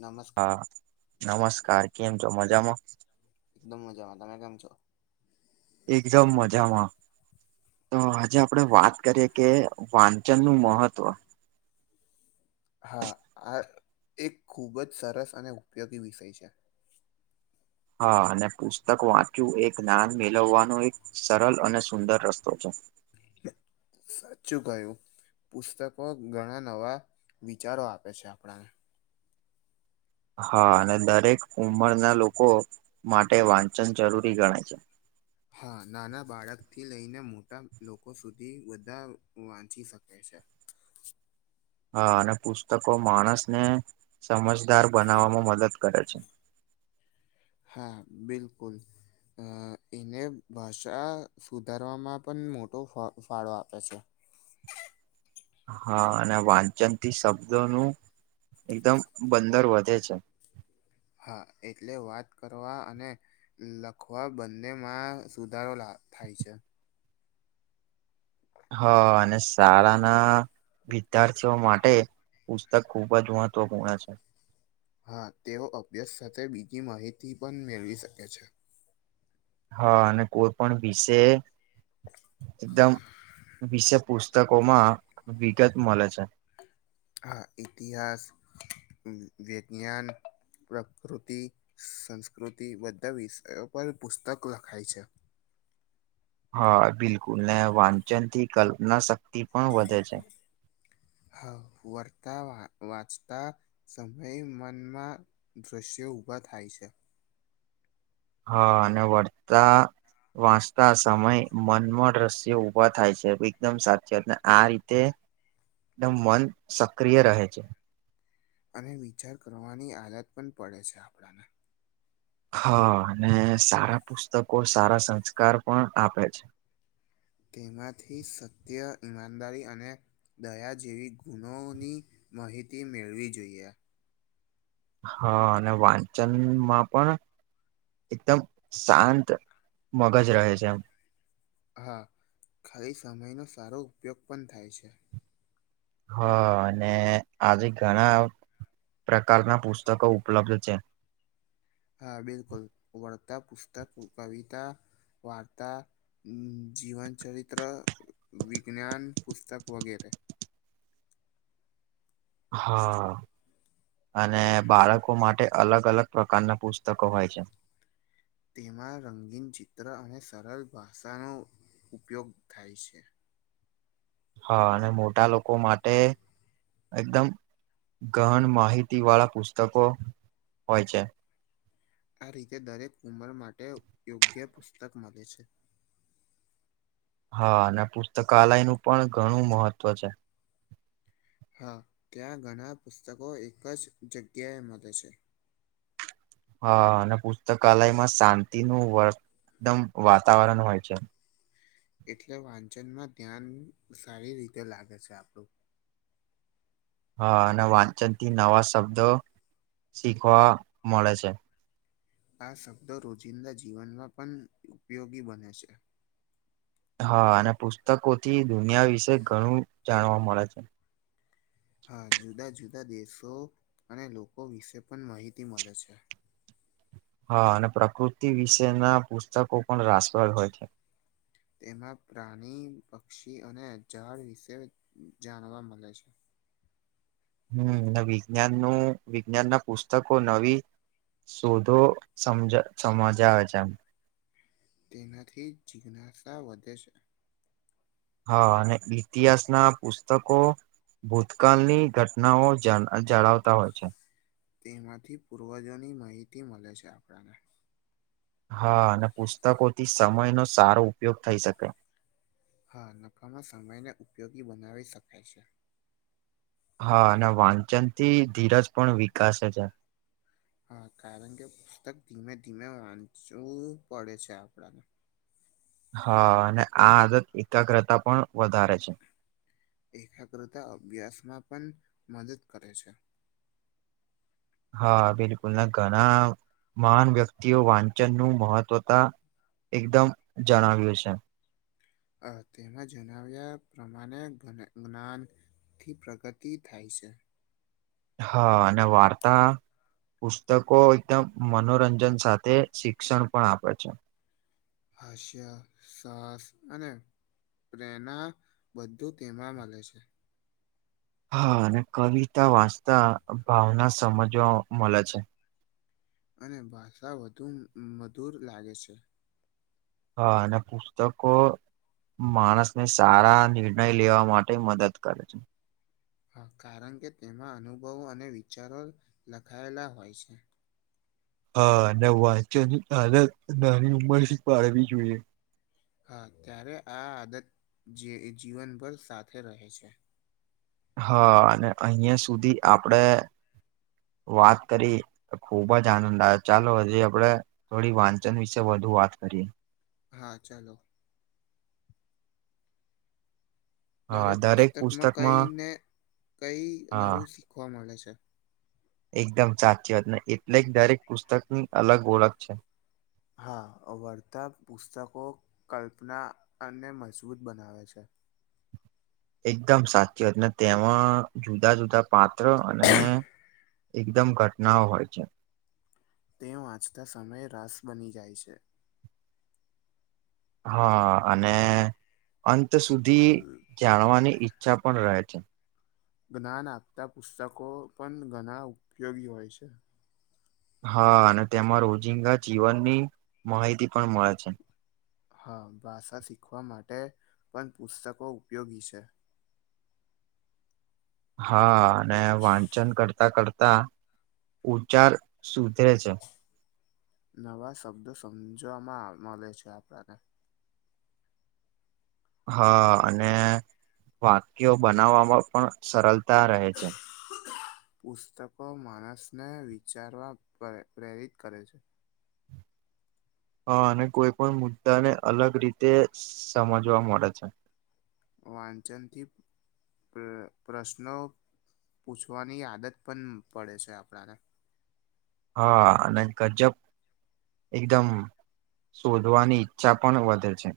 નમસ્ હા નમસ્કાર કેમ છો મજામાં? એકદમ મજામાં તમે કેમ છો? એકદમ મજામાં તો આજે આપડે વાત કરીએે કે વાંચન નું મહત્વ હા આ એક ખૂબ જ સરસ અને ઉપયોગી વિષય છે. હા અને પુસ્તક વાંચ્યું એક ગ્યાન મેલવવાનું એક સરળ અને સુંદર રસ્તો છે. સાચું કયું પુસ્તકો ઘણા નવા વિચારો આપે છે. આપણાના હા અને દરેક ઉંમરના લોકો માટે વાંચન જરૂરી ગણાય છે. હા નાના બાળકથી લઈને મોટા લોકો સુધી બધા વાંચી શકે છે. હા અને પુસ્તકો માણસને સમજદાર બનાવવામાં મદદ કરે છે. હા બિલકુલ અ એને ભાષા સુધારવામાં પણ મોટો ફાળો આપે છે. હા અને વાંચનથી શબ્દો નું એકદમ બંદર વધે છે. હા એટલે વાત કરવા અને લખવા બંને માં સુધારો લા થાય છે. હ અનેશાળાના વિદ્યાથીઓ માટે પુસ્તક ખુબ જ મહત્વપૂર્ણ છે. હા તેઓ અભ્યાસ સાથે બીજી માહિતી પણ મેળવી શકે છે હા અને કોઈ પણ વિશે એકદમ વિશે પુસ્તક માં વિગત મળે છે. હ ઇતિહાસ વિજ્ઞાન પ્રકૃતિ સંસ્કૃતિ બધા વિષયો પર પુસ્તક લખાય છે. હા બિલકુલ ને વાંચન થી કલ્પના શક્તિ પણ વધે છે. હા વરતા વા વાંચતા સમય મનમાં દ્રશ્યો ઉઊભા થાય છે. હા અને વળતા વાંચતા સમય મનમ રસ્ય ઉઊભા થાય છે. એકદમ સાચીત ને આ રીતે એકદમ મન સક્રિય રહે છે. અને વિચાર કરવાની આાલત પણ પડે છે. આપણાને હા અને સારા પુસ્તકો સારા સંસ્કાર પણ આપે છે. તેમાંથી સત્ય ઈમાનદારી અને દયા જેવી ગુણોની માહિતી મેળવી જોઈએ. હા અને વાંચન માં પણ એકદમ શાંત મગજ રહે છે. એમ હા ખાલી સમયનો સારો ઉપયોગ પણ થાય છે. હ અને આજે ઘણા પ્રકારના પુસ્તકો ઉપલબ્ધ છે. હા બિલકુલ વાર્તા પુસ્તક કવિતા વાર્તા જીવન ચરિત્ર વિજ્ઞાન પુસ્તક વગેરે હા અને બાળકો માટે અલગ અલગ પ્રકારના પુસ્તકો હોય છે. તેમાં રંગીન ચિત્ર અને સરળ ભાષાનો ઉપયોગ થાય છે. હા અને મોટા લોકો માટે એકદમ ગહન માહિતી વાળા પુસ્તકો હોય છે. આ રીતે દરેક ઉંમર માટે યોગ્ય પુસ્તક મળે છે. હા અને પુસ્તકાલય નું પણ ઘણું મહત્વ છે. હા ત્યાં ઘણા પુસ્તકો એક જ જગ્યાએ મળે છે. હ અને પુસ્તકાલયમાં શાંતિનું વદમ વાતાવરણ હોય છે. એટલે વાંચનમાં ધ્યાન સારી રીતે લાગે છે. આપડું હા અને વાંચન થી નવા શબ્દો શીખવા મળે છે. આ શબ્દો રોજિંદા જીવનમાં પણ ઉપયોગી બને છે. હા અને પુસ્તકોથી દુનિયા વિશે ઘણું જાણવા મળે છે. હા જુદા જુદા દેશો અને લોકો વિશે પણ માહિતી મળે છે હા અને પ્રકૃતિ વિશેના પુસ્તકો પણ રાસ્રલ હોય છે તેમાં પ્રાણી પક્ષી અને ઝાડ વિશે જાણવા મળે છે હમ વિજ્ઞાન નું વિજ્ઞાન ના પુસ્તકો નવી શોધો સમજ સમજ આવે છે એમ તેનાથી જિજ્ઞાસા વધે છે હા અને ઇતિહાસ ના પુસ્તકો ભૂતકાળની ઘટનાઓ જાળવતા હોય છે તેમાંથી પૂર્વજોની માહિતી મળે છે આપણને હા અને પુસ્તકોથી સમય નો સારો ઉપયોગ થઈ શકે હા નફામાં સમયને ઉપયોગી બનાવી શકાય છે હા અને વાંચન થી ધીરજ પણ વિકાસ છે હા કારણ કે પુસ્તક ધીમે ધીમે વાંચવું પડે છે આપડાને હા અને આ આદત એકાગ્રતા પણ વધારે છે એકાગ્રતા અભ્યાસમાં પણ મદદ કરે છે હા બિલકુલ ઘણા મહાન વ્યક્તિઓ વાંચન નું મહત્વતા એકદમ જણાવ્યું છે અ તેમાં જણાવ્યા પ્રમાણે જ્ઞાન થી પ્રગતિ થાય છે. હા અને વાર્તા પુસ્તકો એકદમ મનોરંજન સાથે શિક્ષણ પણ આપે છે. હાશિયા સાસ અને પ્રેરણા બધું તેમાં મળે છે. હા અને કવિતા વાંચતા ભાવના સમજવા મળે છે. અને ભાષા વધુ મધુર લાગે છે. હા અને પુસ્તકો માણસ ને સારા નિર્ણય લેવા માટે મદદ કરે છે. કારણ કે તેમાં અનુભવો અને વિચારો લખાયેલા હોય છે. હા અને વાંચન આલત નાની ઉંમર થી પાડવી જોઈએ. હા ત્યારે આ આદત જે જીવનભર સાથે રહે છે. હા અને અહિયાં સુધી આપડે વાત કરી ખુબ જ આનંદ આવ ચાલો હજી આપડે થોડી વાંચન વિશે વધુ વાત કરીએ. હા ચાલો. દરેક પુસ્તકમાં કઈને કઈ હા નવું શીખવા મળે છે. એકદમ સાચી વાત, ને એટલે દરેક પુસ્તક ની અલગ ઓળખ છે. હા વર્તા પુસ્તકો કલ્પના અને મજબૂત બનાવે છે. એકદમ સાચીત અનેને તેમાં જુદા જુદા પાત્ર અને એકદમ ઘટનાઓ હોય છે. તે આંચતા સમયે રસ બની જાય છે. હા અને અંત સુધી જાણવાની ઈચ્છા પણ રહે છે. જ્ઞાન આપતા પુસ્તકો પણ ઘણા ઉપયોગી હોય છે. હા અને તેમાં રોજિંદા જીવનની માહિતી પણ મળે છે. હા ભાષા શીખવા માટે પણ પુસ્તકો ઉપયોગી છે. હા અને વાંચન કરતા કરતા ઉચાર સુધે છે. નવા શબ્દો સમજવામાં મળે છે આપણને. હા અને વાક્યો બનાવવામાં પણ સરળતા રહે છે. પુસ્તકો માણસને વિચારવા પ્રેરિત કરે છે. હા અને કોઈ પણ મુદ્દા ને અલગ રીતે સમજવા મળે છે. વાંચન થી પ્રશ્નો પૂછવાની આદત પણ પડે છે આપણાને. હા અને ગજબ એકદમ શોધવાની ઈચ્છા પણ વધે છે.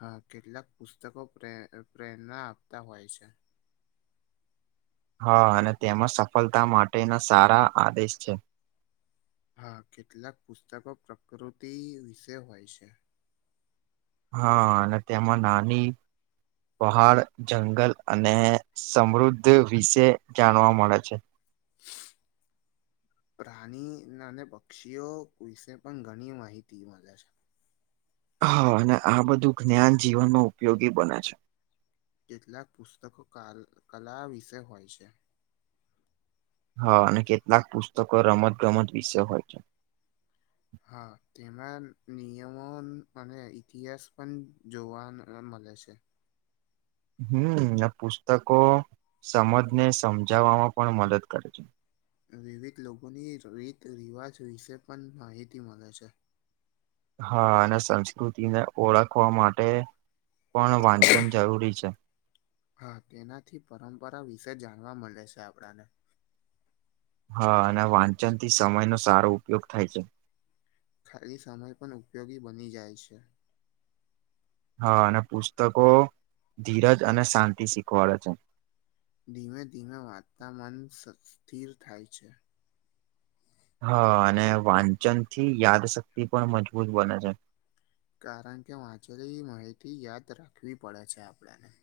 હા કેટલાક પુસ્તકો પ્રે પ્રેરણા આપતા હોય છે. હા અને તેમાં સફળતા માટેના સારા આદેશ છે. હા કેટલાક પુસ્તકો પ્રકૃતિ વિશે હોય છે. હા અને તેમાં નાની પહાડ, જંગલ અને સમૃદ્ધ વિશે જાણવા મળે છે. પ્રાણી અને પક્ષીઓ વિશે પણ ઘણી માહિતી મળે છે. હા અને આ બધું જ્ઞાન જીવનમાં ઉપયોગી બને છે. કેટલાક પુસ્તકો કાલ કલા વિશે હોય છે. હા અને કેટલાક પુસ્તકો રમત-ગમત વિશે હોય છે. હા તેમાં નિયમો અને ઇતિહાસ પણ જોવા મળે છે. હમ્મ ને પુસ્તકો સમજને સમજાવવામાં પણ મદદ કરે છે. વિવિધ લોકોની રીત રિવાજ વિશે પણ માહિતી મળે છે. હા અને સંસ્કૃતિને ઓળખવા માટે પણ વાંચન જરૂરી છે. હા તેનાથી પરંપરા વિશે જાણવા મળે છે આપણાને. હા અને વાંચન થી સમય નો સારો ઉપયોગ થાય છે. ખાલી સમય પણ ઉપયોગી બની જાય છે. હા અને પુસ્તકો ધીરજ અને શાંતિ શીખવાડે છે. ધીમે ધીમે વાંતા મનસ્થિર થાય છે. હા અને વાંચન થી યાદશક્તિ પણ મજબૂત બને છે. કારણ કે વાંચેલી માહિતી યાદ રાખવી પડે છે આપણેને.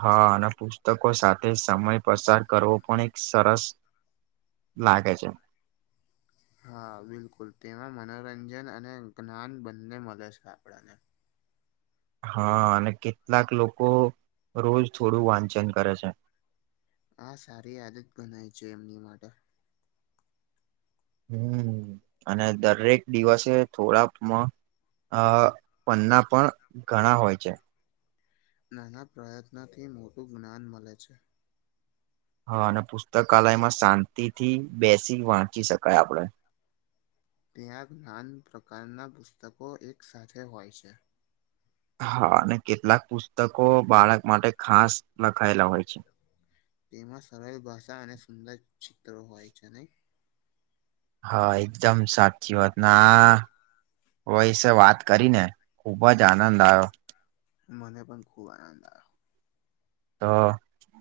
હા અને પુસ્તકો સાથે સમય પસાર કરવો પણ એક સરસ લાગે છે. હા બિલકુલ તેમાં મનોરંજન અને જ્ઞાન બંને મળે છે આપણને. હા અને કેટલાક લોકો રોજ થોડું વાંચન કરે છે. હા સારી આદત ગણાય છે એમની માટે. હમ્મ અને દરેક દિવસે થોડા અ પન્ના પણ ઘણા હોય છે. નાના પ્રયત્નોથી મોટું જ્ઞાન મળે છે. હા અને પુસ્તકાલયમાં શાંતિથી બેસી વાંચી શકાય આપડે. ત્યાં ગ્યાન પ્રકારના પુસ્તકો એક સાથે હોય છે. હા અને કેટલાક પુસ્તકો બાળક માટે ખાસ લખાયેલા હોય છે. તેમાં સરળ ભાષા અને સુંદર ચિત્ર હોય છે નહી. હા એકદમ સાચી વાત ના ના. વયષ વાત કરી ને ખુબ જ આનંદ આવ્યો. મને પણ ખુબ આનંદ આવ. તો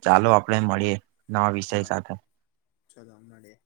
ચાલો આપડે મળીએ નવા વિષય સાથે. ચાલો મળીએ.